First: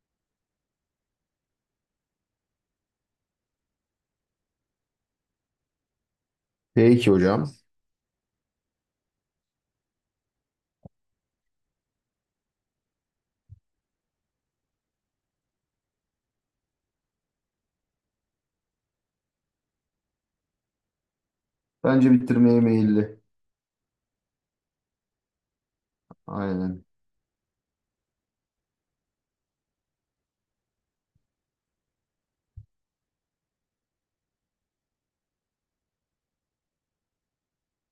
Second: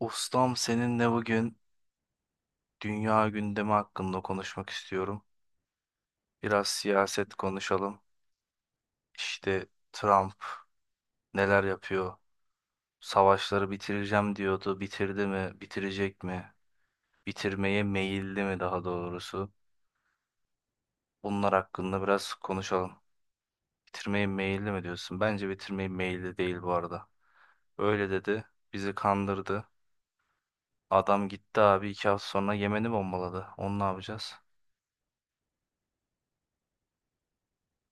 Ustam seninle bugün dünya gündemi hakkında konuşmak istiyorum. Biraz Peki siyaset hocam. konuşalım. İşte Trump neler yapıyor? Savaşları bitireceğim diyordu. Bitirdi mi? Bitirecek mi? Bitirmeye meyilli mi daha doğrusu? Bunlar hakkında Bence biraz bitirmeye konuşalım. meyilli. Bitirmeye meyilli mi diyorsun? Bence bitirmeye meyilli değil bu Aynen. arada. Öyle dedi. Bizi kandırdı. Adam gitti abi 2 hafta sonra Yemen'i bombaladı. Onu ne yapacağız?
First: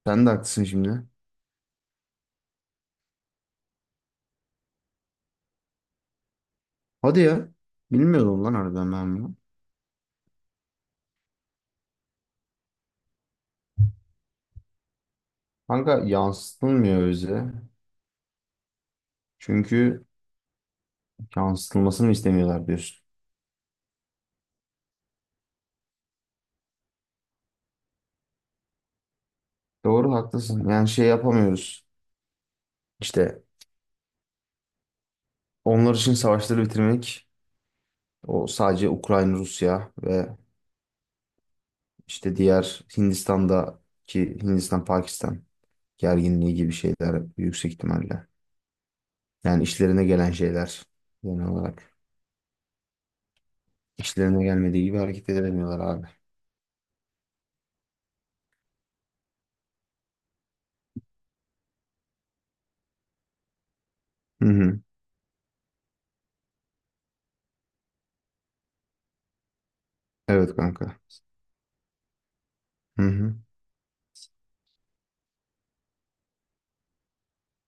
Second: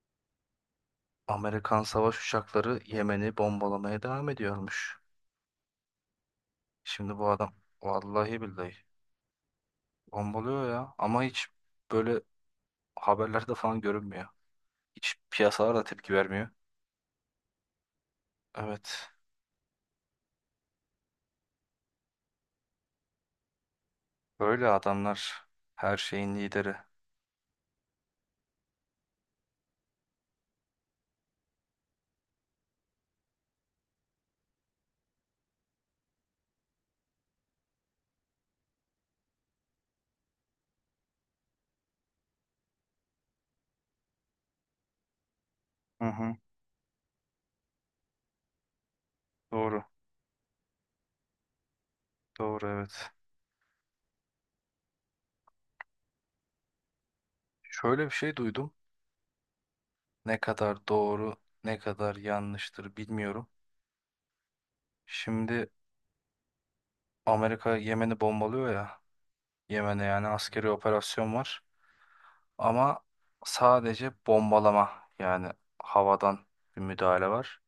Sen de haklısın şimdi. Amerikan savaş uçakları Yemen'i bombalamaya devam ediyormuş. Şimdi Hadi bu ya. adam vallahi Bilmiyordum lan billahi harbiden ben bunu. bombalıyor ya ama hiç böyle haberlerde falan görünmüyor. Hiç piyasalar da Kanka tepki vermiyor. yansıtılmıyor bize. Evet. Çünkü yansıtılmasını istemiyorlar diyorsun. Böyle adamlar her şeyin lideri. Doğru haklısın. Yani şey yapamıyoruz. İşte onlar için savaşları bitirmek o sadece Ukrayna, Rusya ve işte diğer Hindistan'daki Hindistan, Pakistan Hı hı. gerginliği gibi şeyler yüksek ihtimalle. Yani Doğru. işlerine gelen şeyler genel olarak. Doğru, evet. İşlerine gelmediği gibi hareket edemiyorlar abi. Şöyle bir şey duydum. Ne kadar doğru, ne kadar yanlıştır bilmiyorum. Hı hı. Şimdi Amerika Yemen'i bombalıyor ya. Yemen'e yani Evet askeri kanka. operasyon var. Ama Hı hı. sadece bombalama, yani havadan bir müdahale var.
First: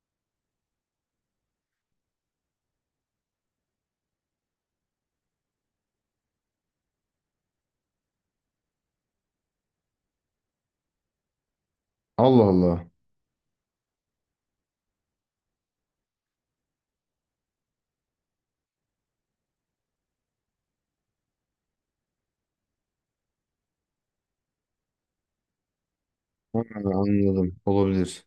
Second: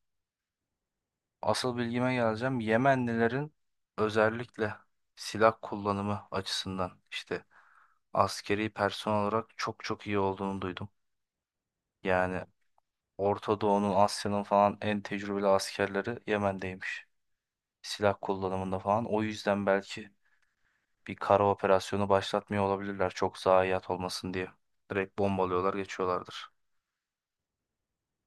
Asıl bilgime geleceğim. Yemenlilerin özellikle silah kullanımı açısından işte askeri personel olarak çok çok iyi olduğunu duydum. Yani Allah Allah. Orta Doğu'nun, Asya'nın falan en tecrübeli askerleri Yemen'deymiş. Silah kullanımında falan. O yüzden belki bir kara operasyonu başlatmıyor olabilirler. Çok zayiat olmasın diye. Direkt bombalıyorlar, geçiyorlardır. Ha, anladım. Olabilir.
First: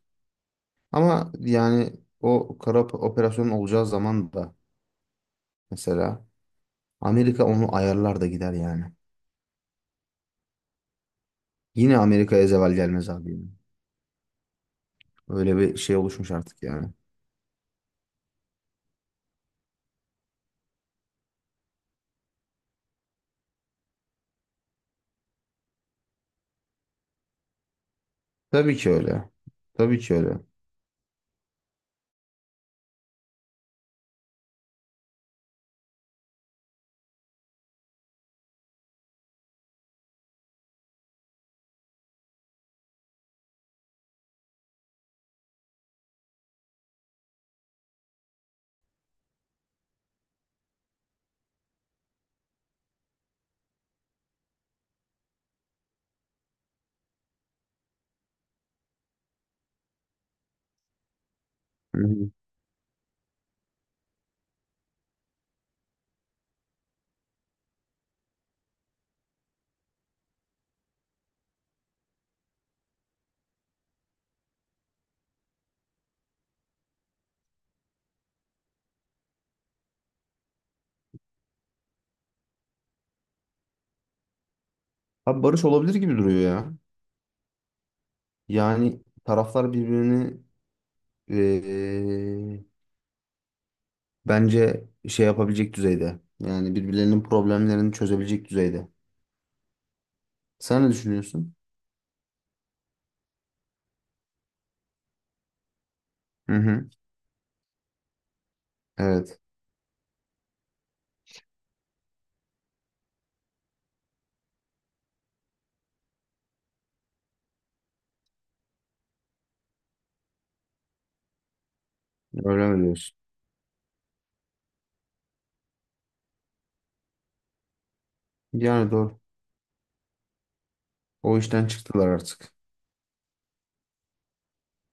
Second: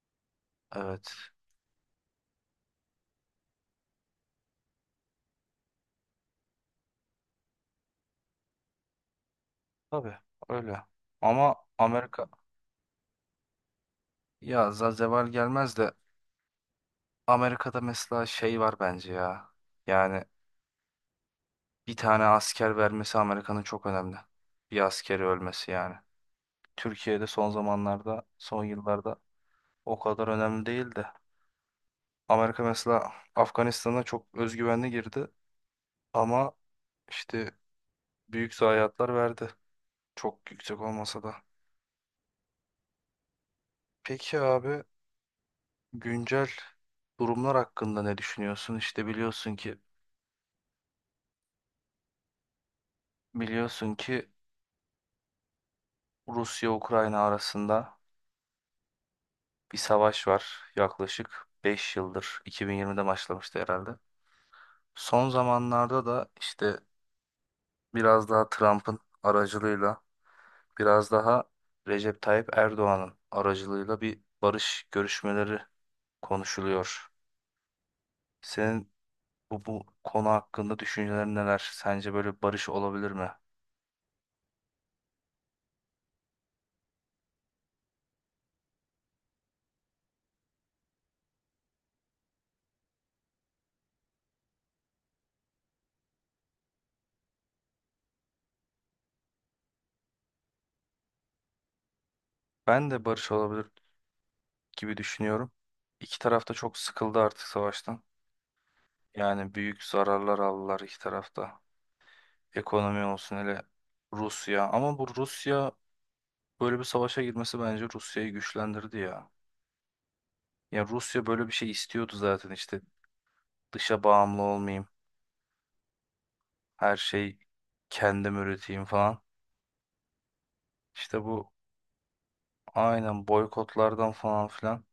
Evet. Ama yani operasyon olacağı zaman da mesela Amerika onu ayarlar da gider yani. Tabii öyle. Ama Yine Amerika Amerika'ya zeval gelmez abi, yani. ya Zazeval Öyle gelmez bir de şey oluşmuş artık yani. Amerika'da mesela şey var bence ya. Yani bir tane asker vermesi Amerika'nın çok önemli. Bir askeri ölmesi yani. Türkiye'de son zamanlarda, son Tabii ki yıllarda öyle. o Tabii ki kadar öyle. önemli değil de. Amerika mesela Afganistan'a çok özgüvenli girdi ama işte büyük zayiatlar verdi. Çok yüksek olmasa da. Peki abi, güncel durumlar hakkında ne düşünüyorsun? İşte biliyorsun ki Rusya-Ukrayna arasında bir savaş var, yaklaşık beş Hı hı. yıldır 2020'de başlamıştı herhalde. Son zamanlarda da işte biraz daha Trump'ın aracılığıyla, biraz daha Recep Tayyip Erdoğan'ın aracılığıyla bir barış görüşmeleri konuşuluyor. Senin bu konu hakkında düşüncelerin neler? Sence böyle barış olabilir mi? Abi barış olabilir gibi duruyor ya. Yani taraflar birbirini eee, bence şey yapabilecek düzeyde. Yani birbirlerinin problemlerini çözebilecek düzeyde. Sen ne düşünüyorsun? Ben de barış olabilir gibi düşünüyorum. İki taraf da Hı çok hı. sıkıldı artık savaştan. Evet. Yani büyük zararlar aldılar iki tarafta. Ekonomi olsun, hele Rusya. Ama bu Rusya böyle bir savaşa girmesi bence Rusya'yı güçlendirdi ya. Ya Rusya böyle bir şey istiyordu zaten, Öyle mi işte diyorsun? dışa bağımlı olmayayım, her şey kendim üreteyim Yani doğru. falan. İşte O bu işten çıktılar artık. aynen boykotlardan falan filan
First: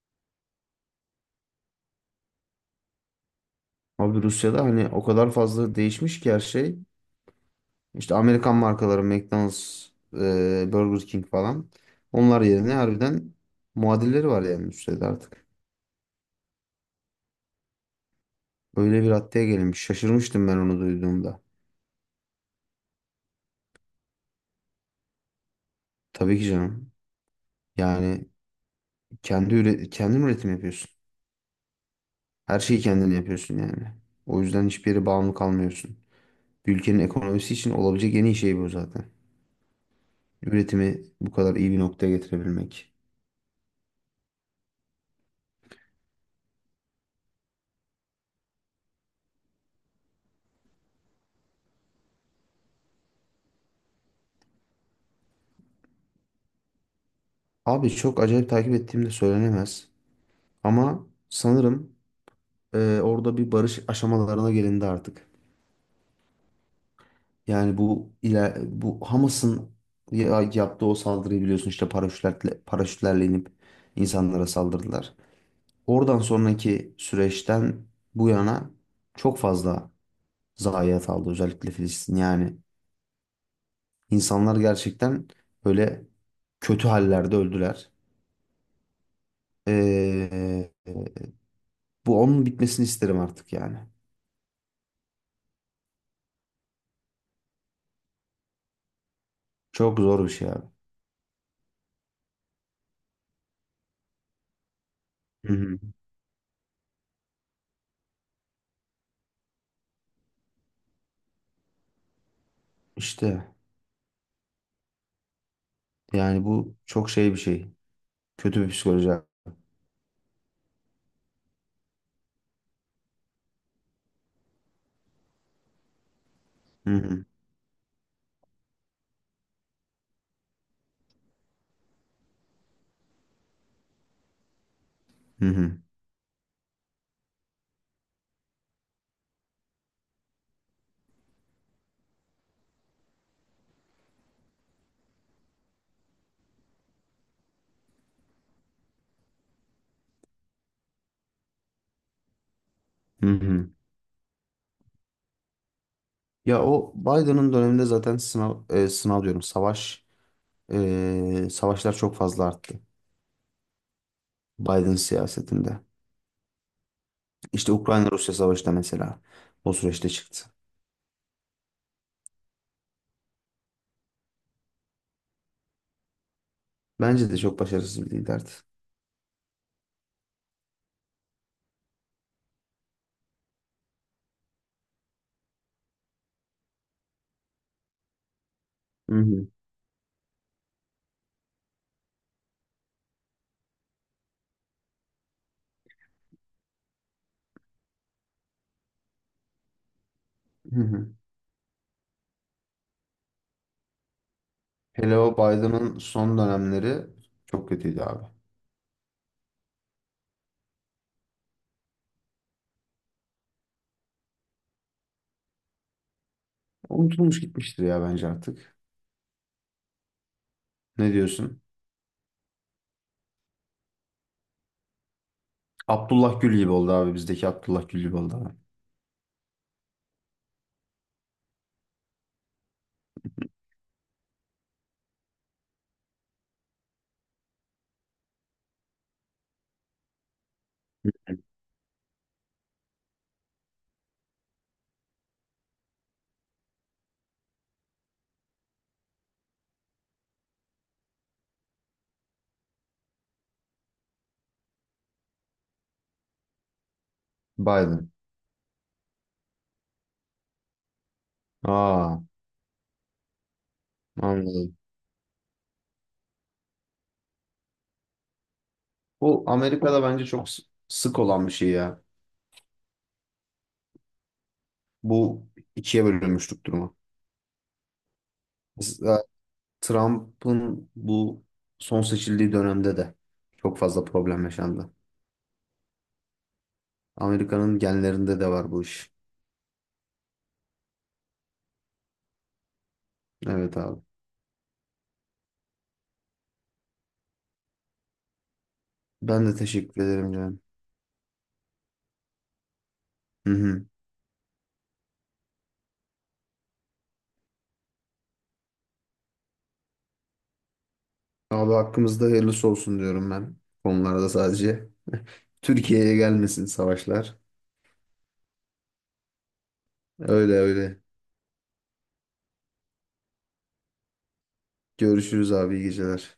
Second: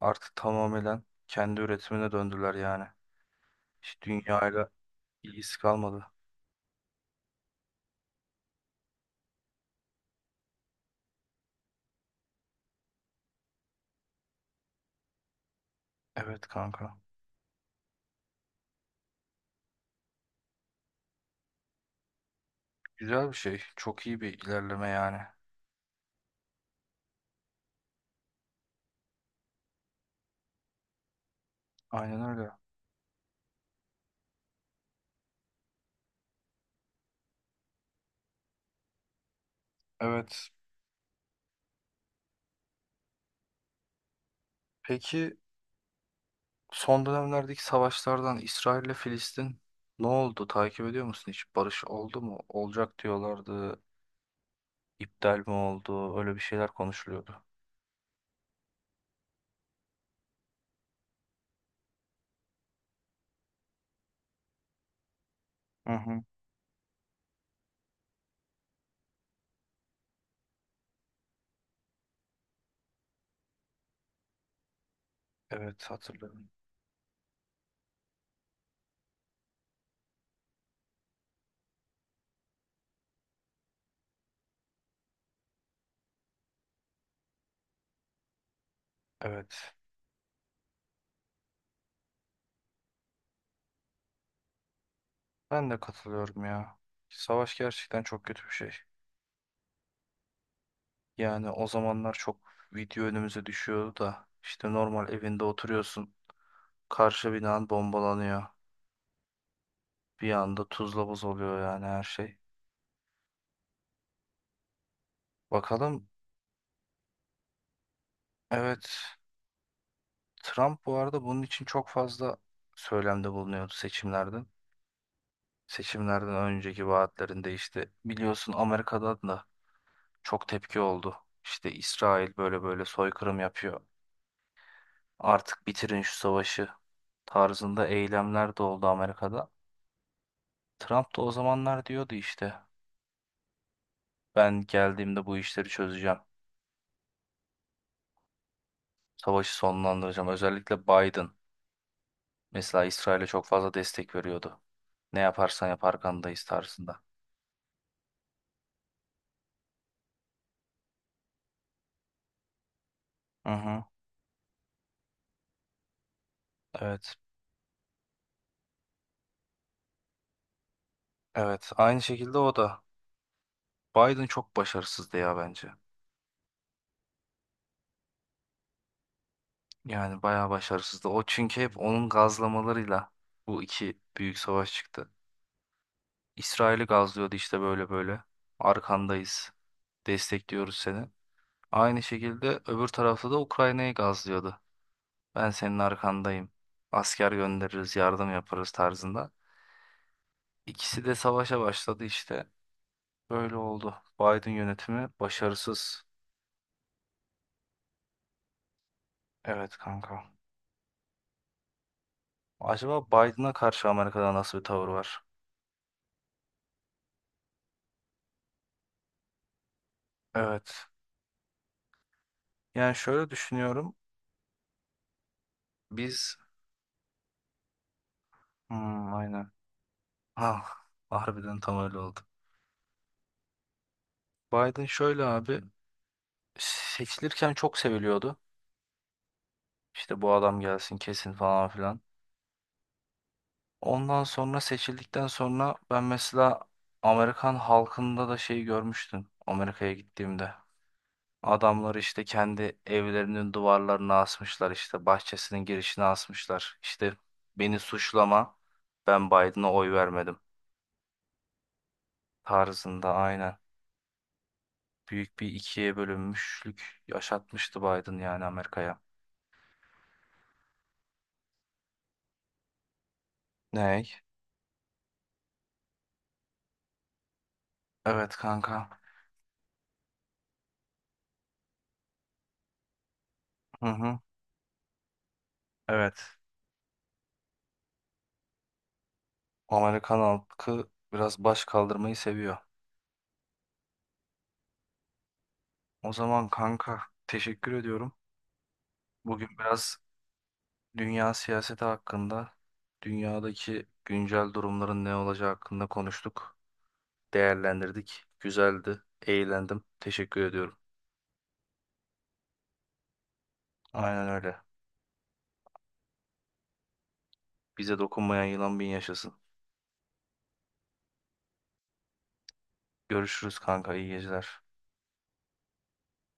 artık tamamen kendi üretimine döndüler yani. Hiç Abi Rusya'da dünyayla hani o kadar ilgisi fazla kalmadı. değişmiş ki her şey. İşte Amerikan markaları McDonald's, Burger King falan. Onlar yerine harbiden muadilleri var yani Rusya'da artık. Evet, kanka. Öyle bir haddeye gelinmiş. Şaşırmıştım ben onu duyduğumda. Güzel bir şey. Çok iyi bir ilerleme yani. Tabii ki canım. Yani kendin üretim yapıyorsun. Aynen öyle. Her şeyi kendin yapıyorsun yani. O yüzden hiçbir yere bağımlı kalmıyorsun. Bir ülkenin ekonomisi için olabilecek en iyi şey bu zaten. Evet. Üretimi bu kadar iyi bir noktaya getirebilmek. Peki son dönemlerdeki savaşlardan İsrail ile Filistin ne oldu? Takip ediyor musun hiç? Barış oldu mu? Olacak diyorlardı. İptal mi oldu? Öyle bir şeyler konuşuluyordu. Abi çok acayip takip ettiğim de söylenemez. Ama sanırım orada bir barış aşamalarına gelindi artık. Hı hı. Yani bu Hamas'ın yaptığı o saldırıyı biliyorsun, işte paraşütlerle, paraşütlerle inip insanlara saldırdılar. Evet, Oradan hatırlıyorum. sonraki süreçten bu yana çok fazla zayiat aldı özellikle Filistin. Yani insanlar gerçekten böyle kötü hallerde öldüler. Evet. Ee, Bu onun bitmesini isterim artık yani. Ben de katılıyorum ya. Savaş gerçekten çok kötü bir şey. Çok zor bir şey abi. Yani o zamanlar çok video önümüze düşüyordu da işte normal evinde Hı hı. oturuyorsun. Karşı binan bombalanıyor. Bir anda tuzla buz oluyor yani her şey. İşte Bakalım. yani bu çok şey bir şey. Kötü bir Evet, psikoloji abi. Trump bu arada bunun için çok fazla söylemde bulunuyordu seçimlerden. Seçimlerden önceki Hı hı. vaatlerinde işte biliyorsun Amerika'dan da çok tepki oldu. İşte İsrail böyle böyle soykırım yapıyor. Hı Artık hı. bitirin şu savaşı tarzında eylemler de oldu Amerika'da. Trump da o zamanlar diyordu işte ben geldiğimde bu işleri çözeceğim. Savaşı sonlandıracağım. Özellikle Biden mesela İsrail'e Hı çok hı. fazla destek veriyordu. Ne yaparsan yap arkandayız Ya o tarzında. Biden'ın döneminde zaten sınav e, sınav diyorum savaş, savaşlar çok fazla arttı. Hı hı. Biden siyasetinde. Evet. İşte Ukrayna-Rusya savaşı da mesela o süreçte çıktı. Evet, aynı şekilde o da. Biden çok başarısızdı ya bence. Bence de çok başarısız bir liderdi. Yani bayağı başarısızdı. O çünkü hep onun gazlamalarıyla bu iki büyük savaş çıktı. İsrail'i gazlıyordu işte böyle böyle. Hı hı. Arkandayız. Destekliyoruz seni. Aynı şekilde öbür tarafta da Ukrayna'yı gazlıyordu. Ben senin arkandayım. Asker göndeririz, yardım yaparız tarzında. Hı İkisi hı. de savaşa başladı işte. Böyle oldu. Biden yönetimi Hele o Biden'ın başarısız. son dönemleri çok kötüydü abi. Evet kanka. Acaba Biden'a karşı Amerika'da nasıl bir tavır var? Unutulmuş gitmiştir ya bence artık. Evet. Ne diyorsun? Yani şöyle düşünüyorum. Abdullah Biz Gül gibi oldu abi. Bizdeki Abdullah Gül gibi oldu abi. hmm, aynen. Ah, harbiden tam öyle oldu. Biden şöyle abi, seçilirken çok seviliyordu. İşte bu adam gelsin kesin falan filan. Ondan sonra seçildikten sonra ben mesela Amerikan halkında da şeyi görmüştüm Amerika'ya gittiğimde. Adamlar işte kendi evlerinin duvarlarına asmışlar, işte bahçesinin girişine asmışlar. İşte beni Biden. suçlama, ben Biden'a oy vermedim Aa, tarzında, aynen. anladım. Büyük bir ikiye bölünmüşlük yaşatmıştı Biden yani Amerika'ya. Bu Amerika'da bence sık olan bir şey ya. Ney? Bu ikiye bölünmüşlük durumu. Evet, kanka. Mesela Trump'ın bu son seçildiği dönemde de çok Hı fazla hı. problem yaşandı. Evet. Amerika'nın genlerinde de var bu iş. Amerikan halkı biraz baş kaldırmayı seviyor. Evet abi. O zaman kanka teşekkür ediyorum. Ben de Bugün biraz teşekkür ederim canım. dünya siyaseti hakkında, Hı dünyadaki hı. güncel durumların ne olacağı hakkında konuştuk, değerlendirdik. Güzeldi, eğlendim. Teşekkür ediyorum. Abi hakkımızda hayırlısı olsun diyorum ben. Aynen Konularda öyle. sadece. Türkiye'ye gelmesin savaşlar. Bize dokunmayan yılan bin yaşasın. Öyle öyle. Görüşürüz kanka, iyi geceler. Görüşürüz abi, iyi geceler.